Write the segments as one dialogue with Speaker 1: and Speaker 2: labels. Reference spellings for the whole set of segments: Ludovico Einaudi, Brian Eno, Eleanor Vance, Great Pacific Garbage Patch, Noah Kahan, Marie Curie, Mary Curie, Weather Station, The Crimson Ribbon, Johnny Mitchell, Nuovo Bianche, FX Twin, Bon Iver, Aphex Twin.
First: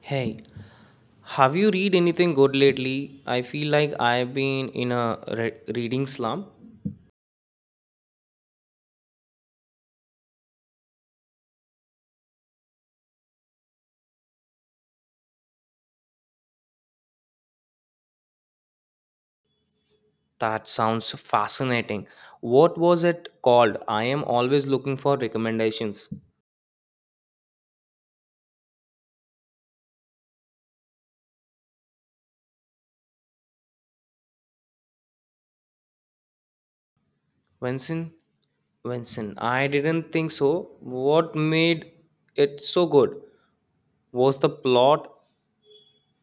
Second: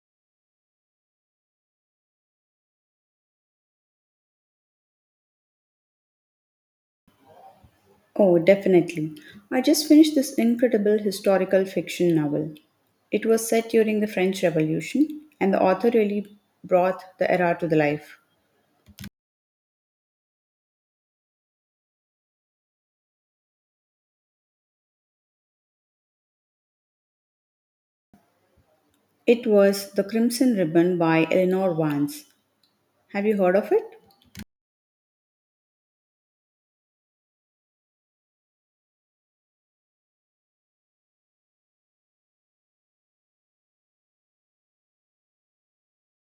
Speaker 1: Hey, have you read anything good lately? I feel like I've been in a reading slump.
Speaker 2: Oh, definitely. I just finished this incredible historical fiction novel. It was set during the French Revolution, and the author really brought the era to the life.
Speaker 1: That sounds fascinating. What was it called? I am always looking for recommendations.
Speaker 2: It was The Crimson Ribbon by Eleanor Vance. Have you heard of it?
Speaker 1: Vincent? Vincent, I didn't think so. What made it so good? Was the plot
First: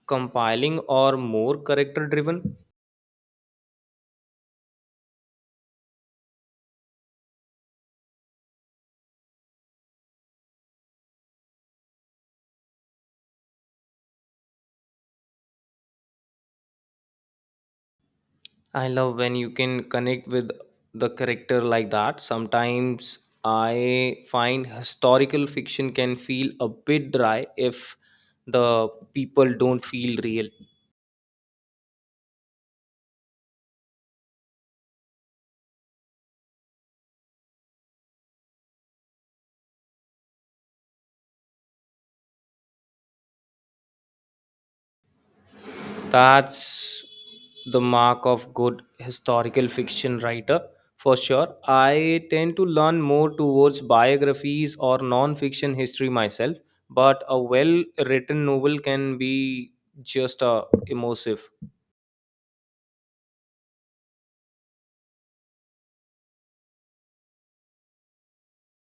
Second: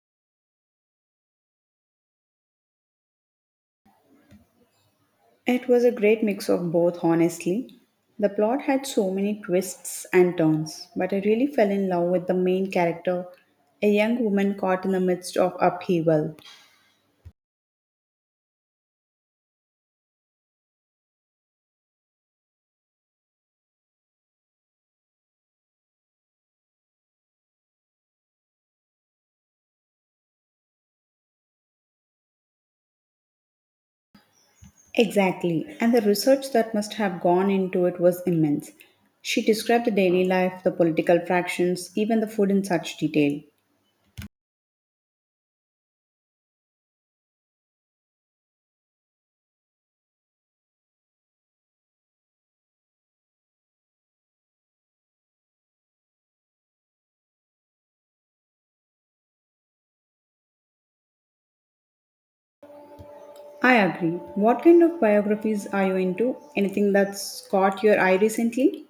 Speaker 1: compiling or more character driven?
Speaker 2: It was a great mix of both, honestly. The plot had so many twists and turns, but I really fell in love with the main character, a young woman caught in the midst of upheaval.
Speaker 1: I love when you can connect with the character like that. Sometimes I find historical fiction can feel a bit dry if the people don't feel real.
Speaker 2: Exactly, and the research that must have gone into it was immense. She described the daily life, the political fractions, even the food in such detail.
Speaker 1: That's the mark of good historical fiction writer for sure. I tend to learn more towards biographies or non fiction history myself, but a well written novel can be just immersive.
Speaker 2: I agree. What kind of biographies are you into? Anything that's caught your eye recently?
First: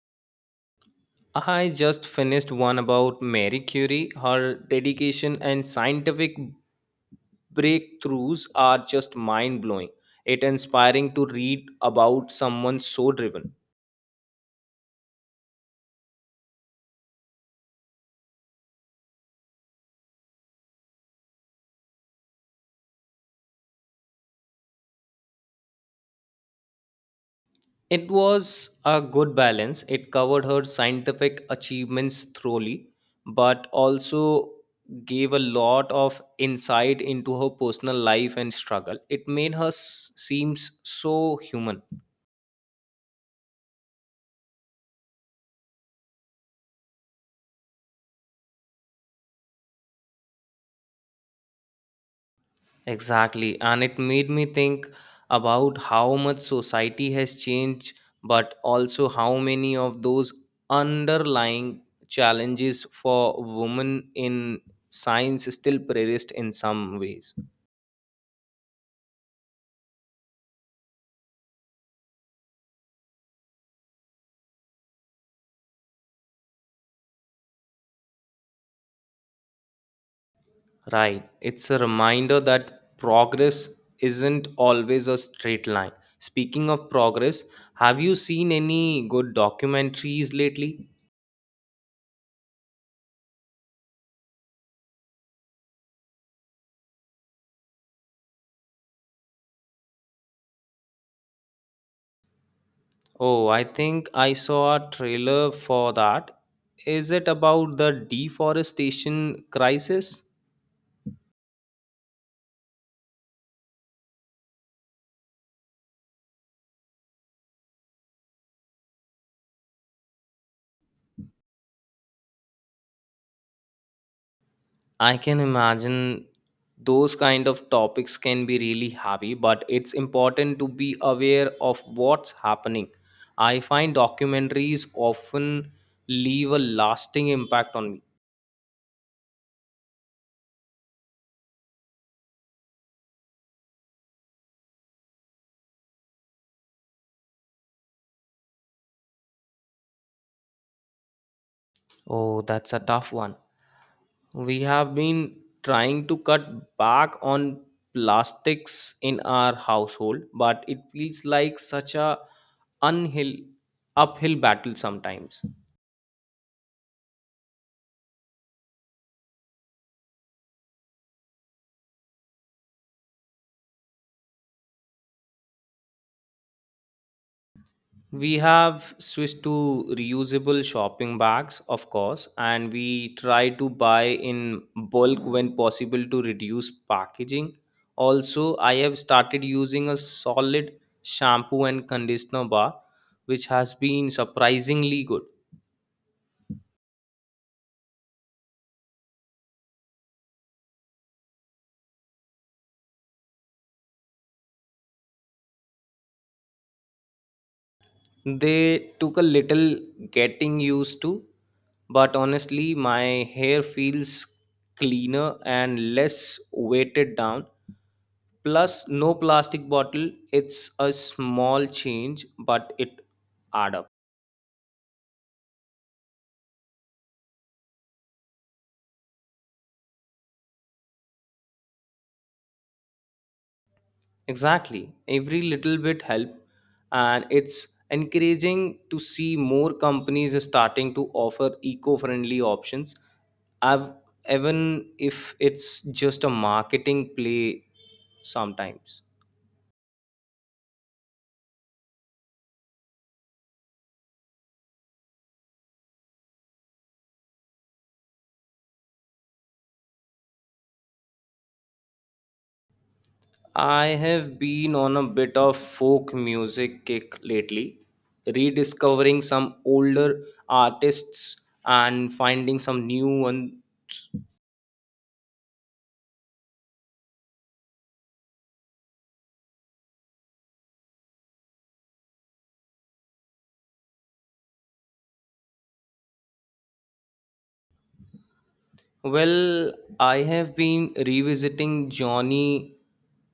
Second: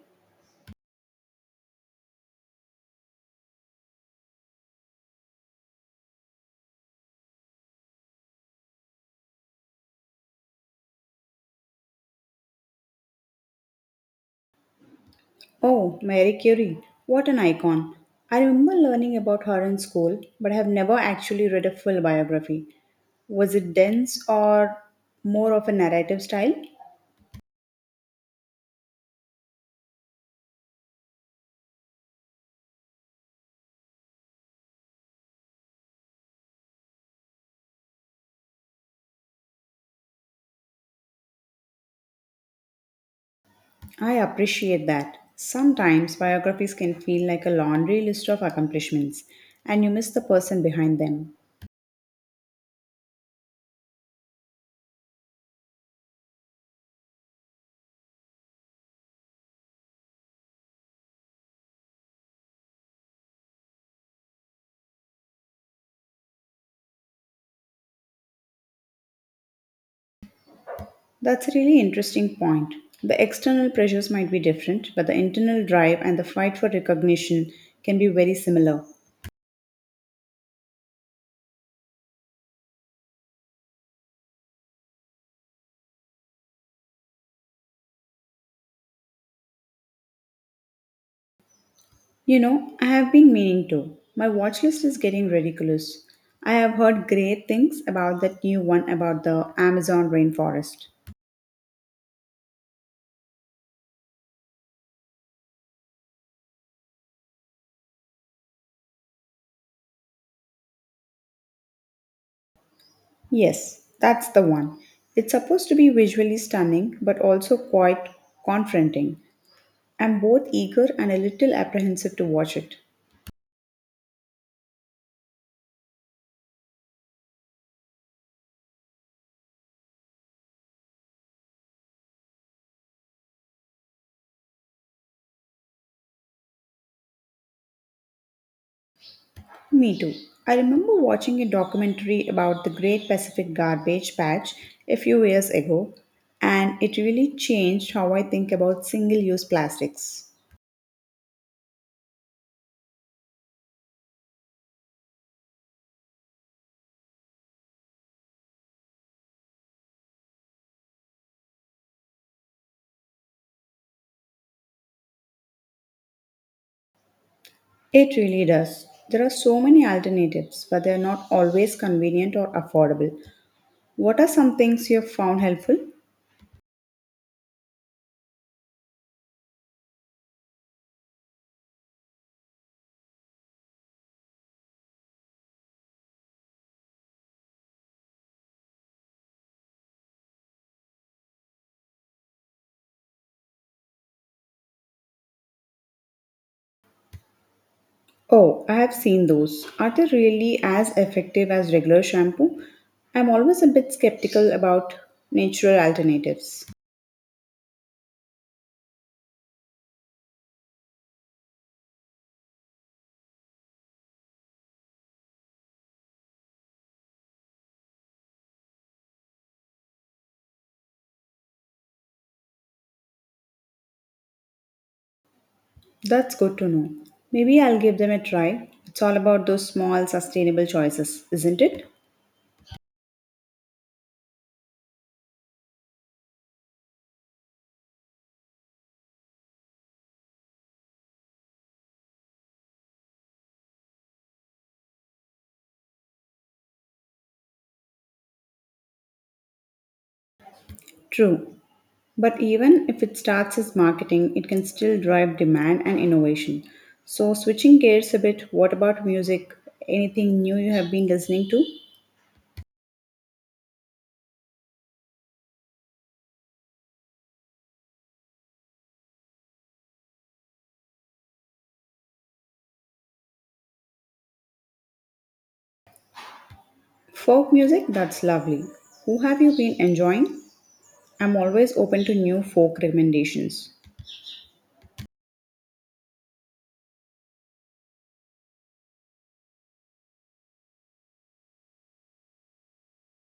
Speaker 1: I just finished one about Mary Curie. Her dedication and scientific breakthroughs are just mind blowing. It's inspiring to read about someone so driven.
Speaker 2: Oh, Marie Curie. What an icon. I remember learning about her in school, but I have never actually read a full biography. Was it dense or more of a narrative style?
Speaker 1: It was a good balance. It covered her scientific achievements thoroughly, but also gave a lot of insight into her personal life and struggle. It made her seems so human.
Speaker 2: I appreciate that. Sometimes biographies can feel like a laundry list of accomplishments, and you miss the person behind them.
Speaker 1: Exactly. And it made me think about how much society has changed, but also how many of those underlying challenges for women in science still persist in some ways.
Speaker 2: That's a really interesting point. The external pressures might be different, but the internal drive and the fight for recognition can be very similar.
Speaker 1: Right. It's a reminder that progress isn't always a straight line. Speaking of progress, have you seen any good documentaries lately?
Speaker 2: You know, I have been meaning to. My watch list is getting ridiculous. I have heard great things about that new one about the Amazon rainforest.
Speaker 1: Oh, I think I saw a trailer for that. Is it about the deforestation crisis?
Speaker 2: Yes, that's the one. It's supposed to be visually stunning but also quite confronting. I'm both eager and a little apprehensive to watch it.
Speaker 1: I can imagine those kind of topics can be really heavy, but it's important to be aware of what's happening. I find documentaries often leave a lasting impact on me.
Speaker 2: Me too. I remember watching a documentary about the Great Pacific Garbage Patch a few years ago, and it really changed how I think about single use plastics.
Speaker 1: Oh, that's a tough one. We have been trying to cut back on plastics in our household, but it feels like such a unhill uphill battle sometimes.
Speaker 2: It really does. There are so many alternatives, but they are not always convenient or affordable. What are some things you have found helpful?
Speaker 1: We have switched to reusable shopping bags, of course, and we try to buy in bulk when possible to reduce packaging. Also, I have started using a solid shampoo and conditioner bar, which has been surprisingly good.
Speaker 2: Oh, I have seen those. Are they really as effective as regular shampoo? I'm always a bit skeptical about natural alternatives.
Speaker 1: They took a little getting used to, but honestly, my hair feels cleaner and less weighted down. Plus, no plastic bottle. It's a small change, but it add up.
Speaker 2: That's good to know. Maybe I'll give them a try. It's all about those small, sustainable choices, isn't it?
Speaker 1: Exactly. Every little bit help and it's encouraging to see more companies starting to offer eco-friendly options. I've even if it's just a marketing play sometimes.
Speaker 2: True. But even if it starts as marketing, it can still drive demand and innovation. So, switching gears a bit, what about music? Anything new you have been listening to?
Speaker 1: I have been on a bit of folk music kick lately, rediscovering some older artists and finding some new ones.
Speaker 2: Folk music? That's lovely. Who have you been enjoying? I'm always open to new folk recommendations.
Speaker 1: Well, I have been revisiting Johnny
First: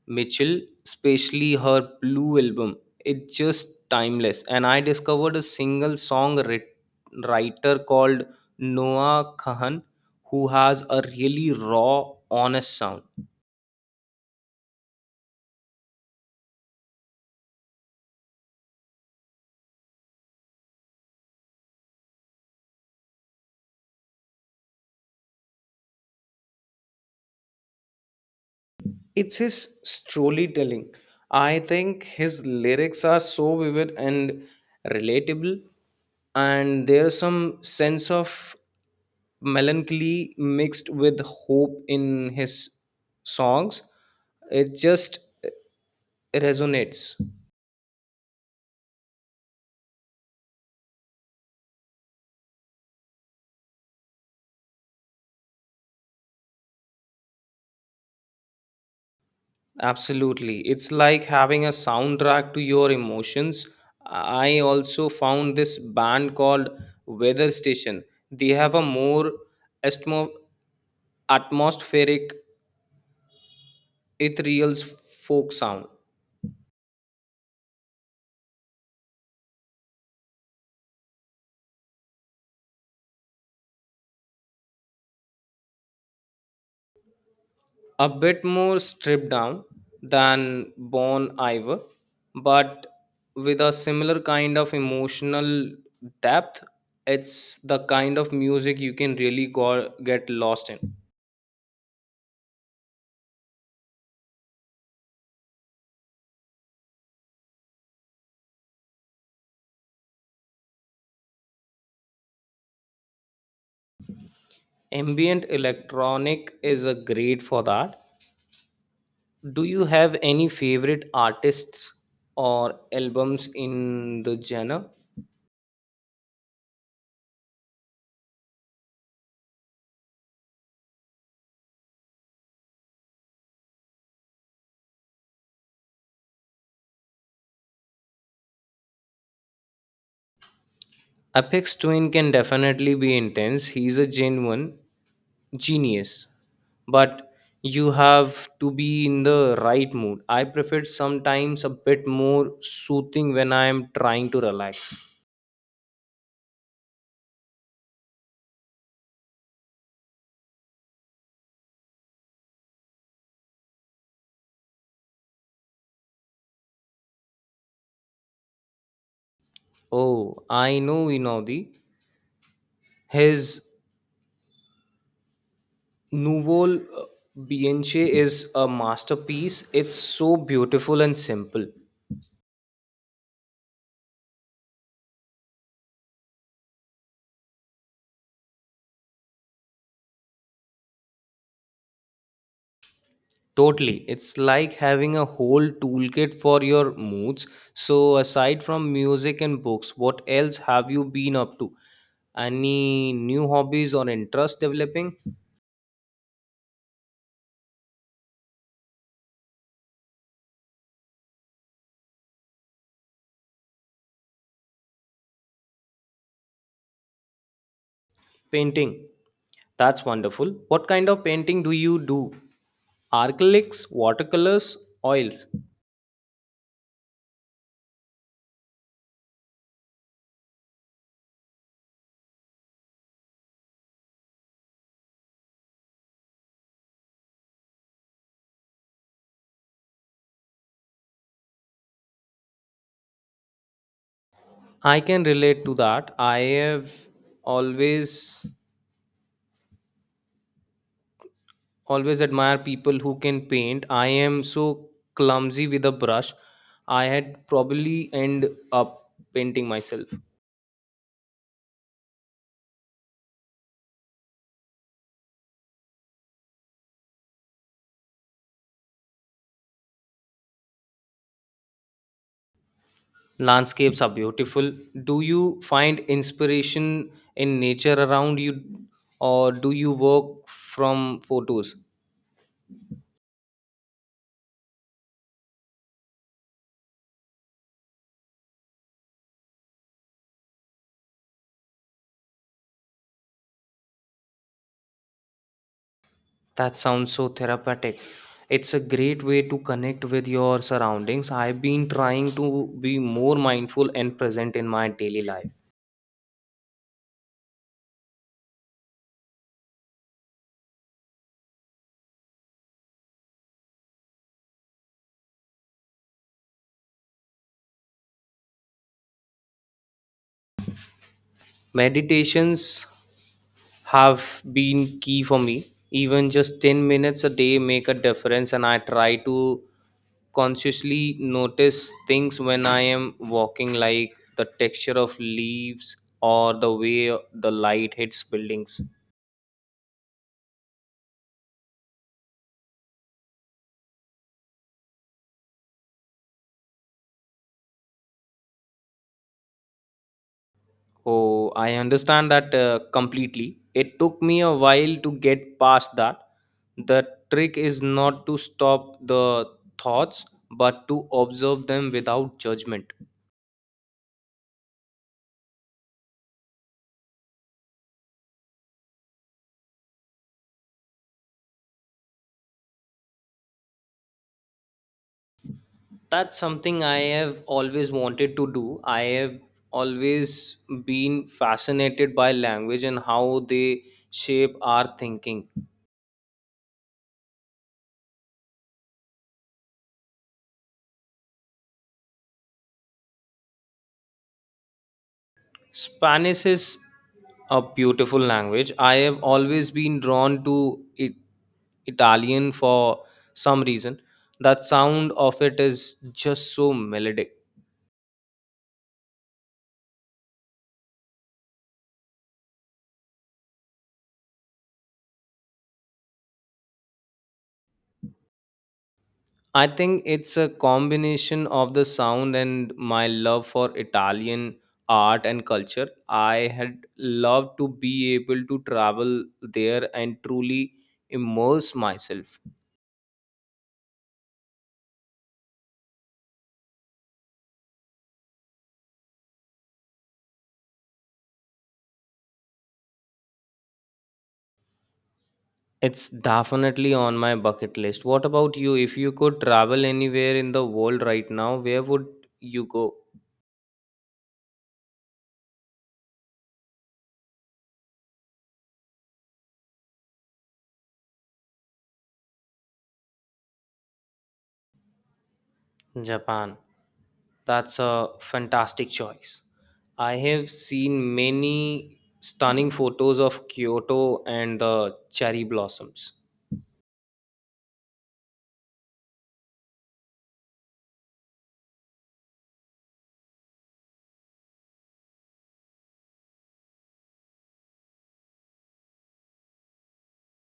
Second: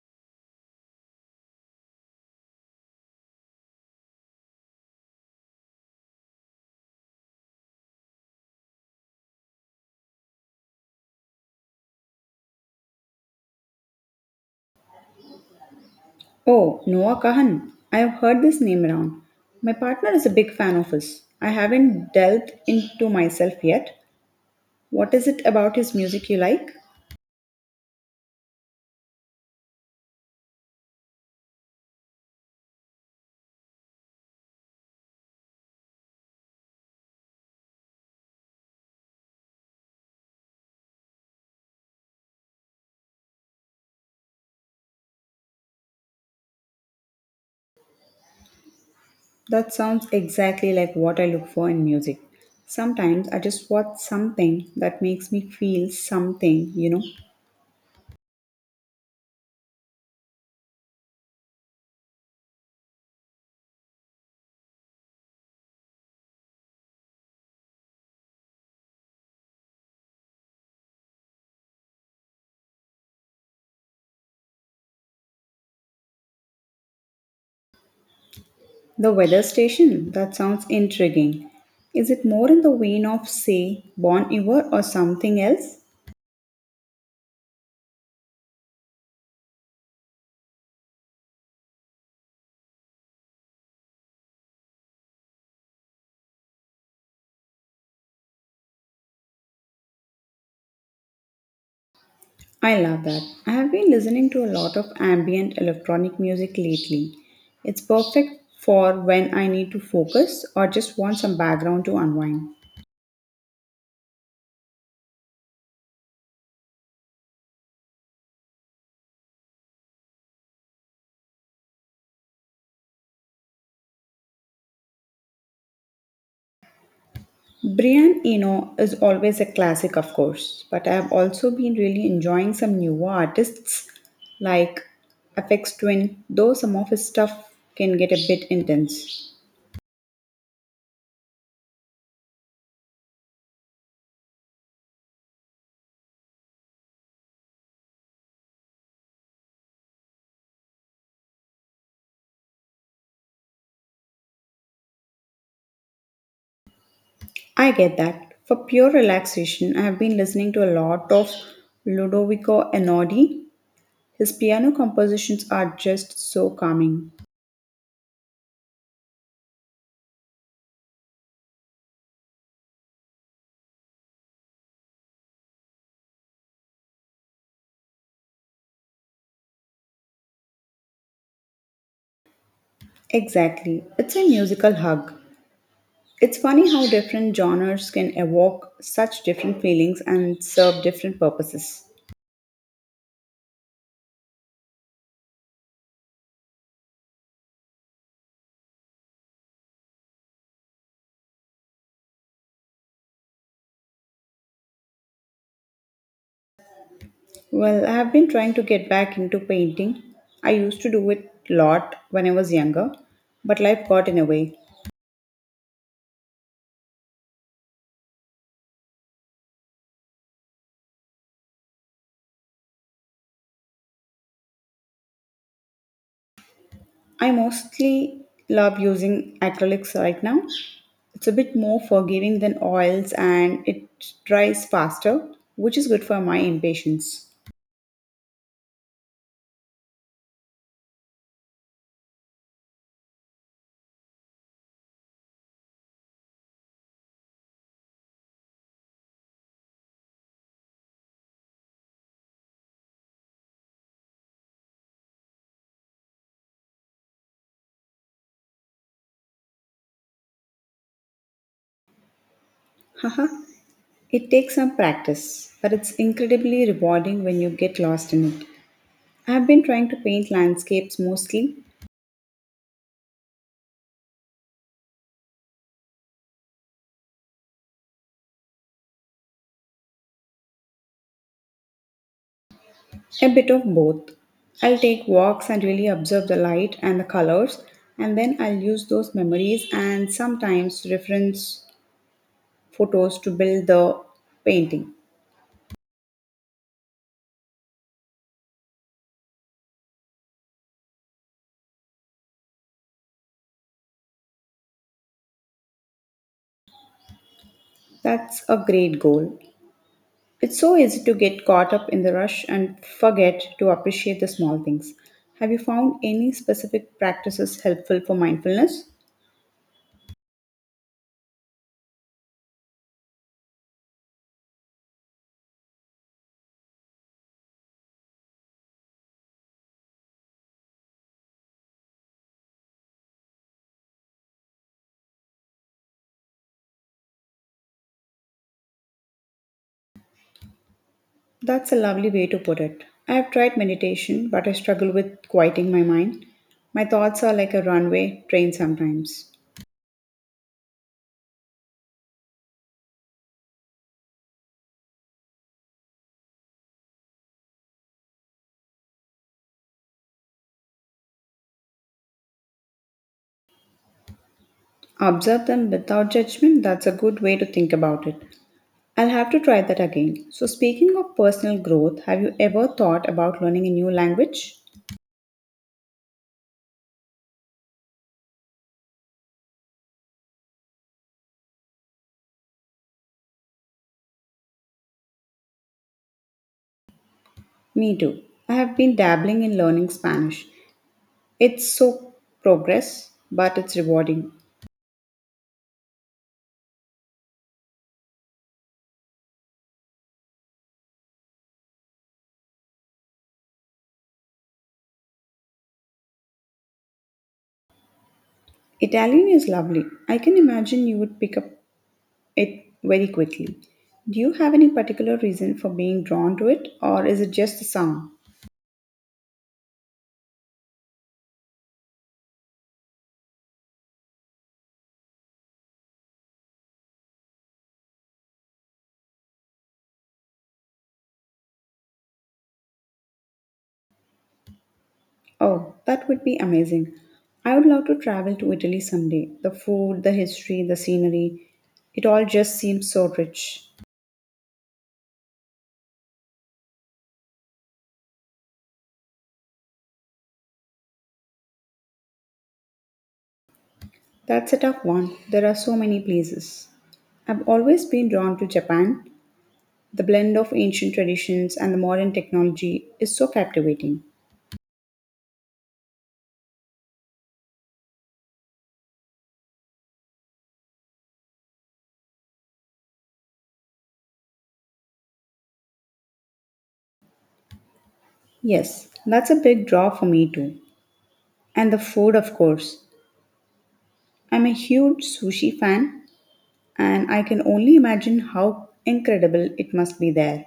Speaker 1: Mitchell, especially her Blue album. It's just timeless. And I discovered a single song writer called Noah Kahan who has a really raw, honest sound.
Speaker 2: Oh, Noah Kahan. I have heard this name around. My partner is a big fan of his. I haven't delved into myself yet. What is it about his music you like?
Speaker 1: It's his storytelling, I think. His lyrics are so vivid and relatable, and there's some sense of melancholy mixed with hope in his songs. It just resonates.
Speaker 2: That sounds exactly like what I look for in music. Sometimes I just want something that makes me feel something, you know.
Speaker 1: Absolutely. It's like having a soundtrack to your emotions. I also found this band called weather station. They have a more atmo- atmospheric, ethereal folk sound.
Speaker 2: The weather station, that sounds intriguing. Is it more in the vein of, say, Bon Iver or something else?
Speaker 1: A bit more stripped down than Bon Iver, but with a similar kind of emotional depth. It's the kind of music you can really get lost in.
Speaker 2: I love that. I have been listening to a lot of ambient electronic music lately. It's perfect for when I need to focus or just want some background to unwind.
Speaker 1: Ambient electronic is a great for that. Do you have any favorite artists or albums in the genre?
Speaker 2: Brian Eno is always a classic, of course, but I have also been really enjoying some newer artists like FX Twin, though some of his stuff can get a bit intense.
Speaker 1: Apex twin can definitely be intense. He's a genuine genius, but you have to be in the right mood. I prefer sometimes a bit more soothing when I am trying to relax.
Speaker 2: I get that. For pure relaxation, I have been listening to a lot of Ludovico Einaudi. His piano compositions are just so calming.
Speaker 1: Oh, I know Inaudi. His nouveau bianche is a masterpiece. It's so beautiful and simple.
Speaker 2: Exactly. It's a musical hug. It's funny how different genres can evoke such different feelings and serve different purposes.
Speaker 1: Totally. It's like having a whole toolkit for your moods. So, aside from music and books, what else have you been up to? Any new hobbies or interests developing?
Speaker 2: Well, I have been trying to get back into painting. I used to do it a lot when I was younger, but life got in the way.
Speaker 1: Painting. That's wonderful. What kind of painting do you do? Acrylics, watercolors, oils?
Speaker 2: I mostly love using acrylics right now. It's a bit more forgiving than oils and it dries faster, which is good for my impatience.
Speaker 1: I can relate to that. I have always always admire people who can paint. I am so clumsy with a brush. I had probably end up painting myself.
Speaker 2: Haha, it takes some practice, but it's incredibly rewarding when you get lost in it. I've been trying to paint landscapes mostly,
Speaker 1: Landscapes are beautiful. Do you find inspiration in nature around you, or do you work from photos?
Speaker 2: a bit of both. I'll take walks and really observe the light and the colors, and then I'll use those memories and sometimes reference photos to build the painting.
Speaker 1: That sounds so therapeutic. It's a great way to connect with your surroundings. I've been trying to be more mindful and present in my daily life.
Speaker 2: That's a great goal. It's so easy to get caught up in the rush and forget to appreciate the small things. Have you found any specific practices helpful for mindfulness?
Speaker 1: Meditations have been key for me. Even just 10 minutes a day make a difference, and I try to consciously notice things when I am walking, like the texture of leaves or the way the light hits buildings.
Speaker 2: That's a lovely way to put it. I've tried meditation, but I struggle with quieting my mind. My thoughts are like a runway train sometimes.
Speaker 1: Oh, I understand that completely. It took me a while to get past that. The trick is not to stop the thoughts but to observe them without judgment.
Speaker 2: Observe them without judgment, that's a good way to think about it. I'll have to try that again. So, speaking of personal growth, have you ever thought about learning a new language?
Speaker 1: That's something I have always wanted to do. I have always been fascinated by language and how they shape our thinking.
Speaker 2: Me too. I have been dabbling in learning Spanish. It's so progress, but it's rewarding.
Speaker 1: Spanish is a beautiful language. I have always been drawn to it, Italian for some reason. That sound of it is just so melodic.
Speaker 2: Italian is lovely. I can imagine you would pick up it very quickly. Do you have any particular reason for being drawn to it, or is it just the sound?
Speaker 1: I think it's a combination of the sound and my love for Italian art and culture. I had loved to be able to travel there and truly immerse myself.
Speaker 2: Oh, that would be amazing. I would love to travel to Italy someday. The food, the history, the scenery, it all just seems so rich.
Speaker 1: It's definitely on my bucket list. What about you? If you could travel anywhere in the world right now, where would you go?
Speaker 2: That's a tough one. There are so many places. I've always been drawn to Japan. The blend of ancient traditions and the modern technology is so captivating.
Speaker 1: Japan. That's a fantastic choice. I have seen many stunning photos of Kyoto and the cherry blossoms.
Speaker 2: Yes, that's a big draw for me too. And the food, of course. I'm a huge sushi fan, and I can only imagine how incredible it must be there.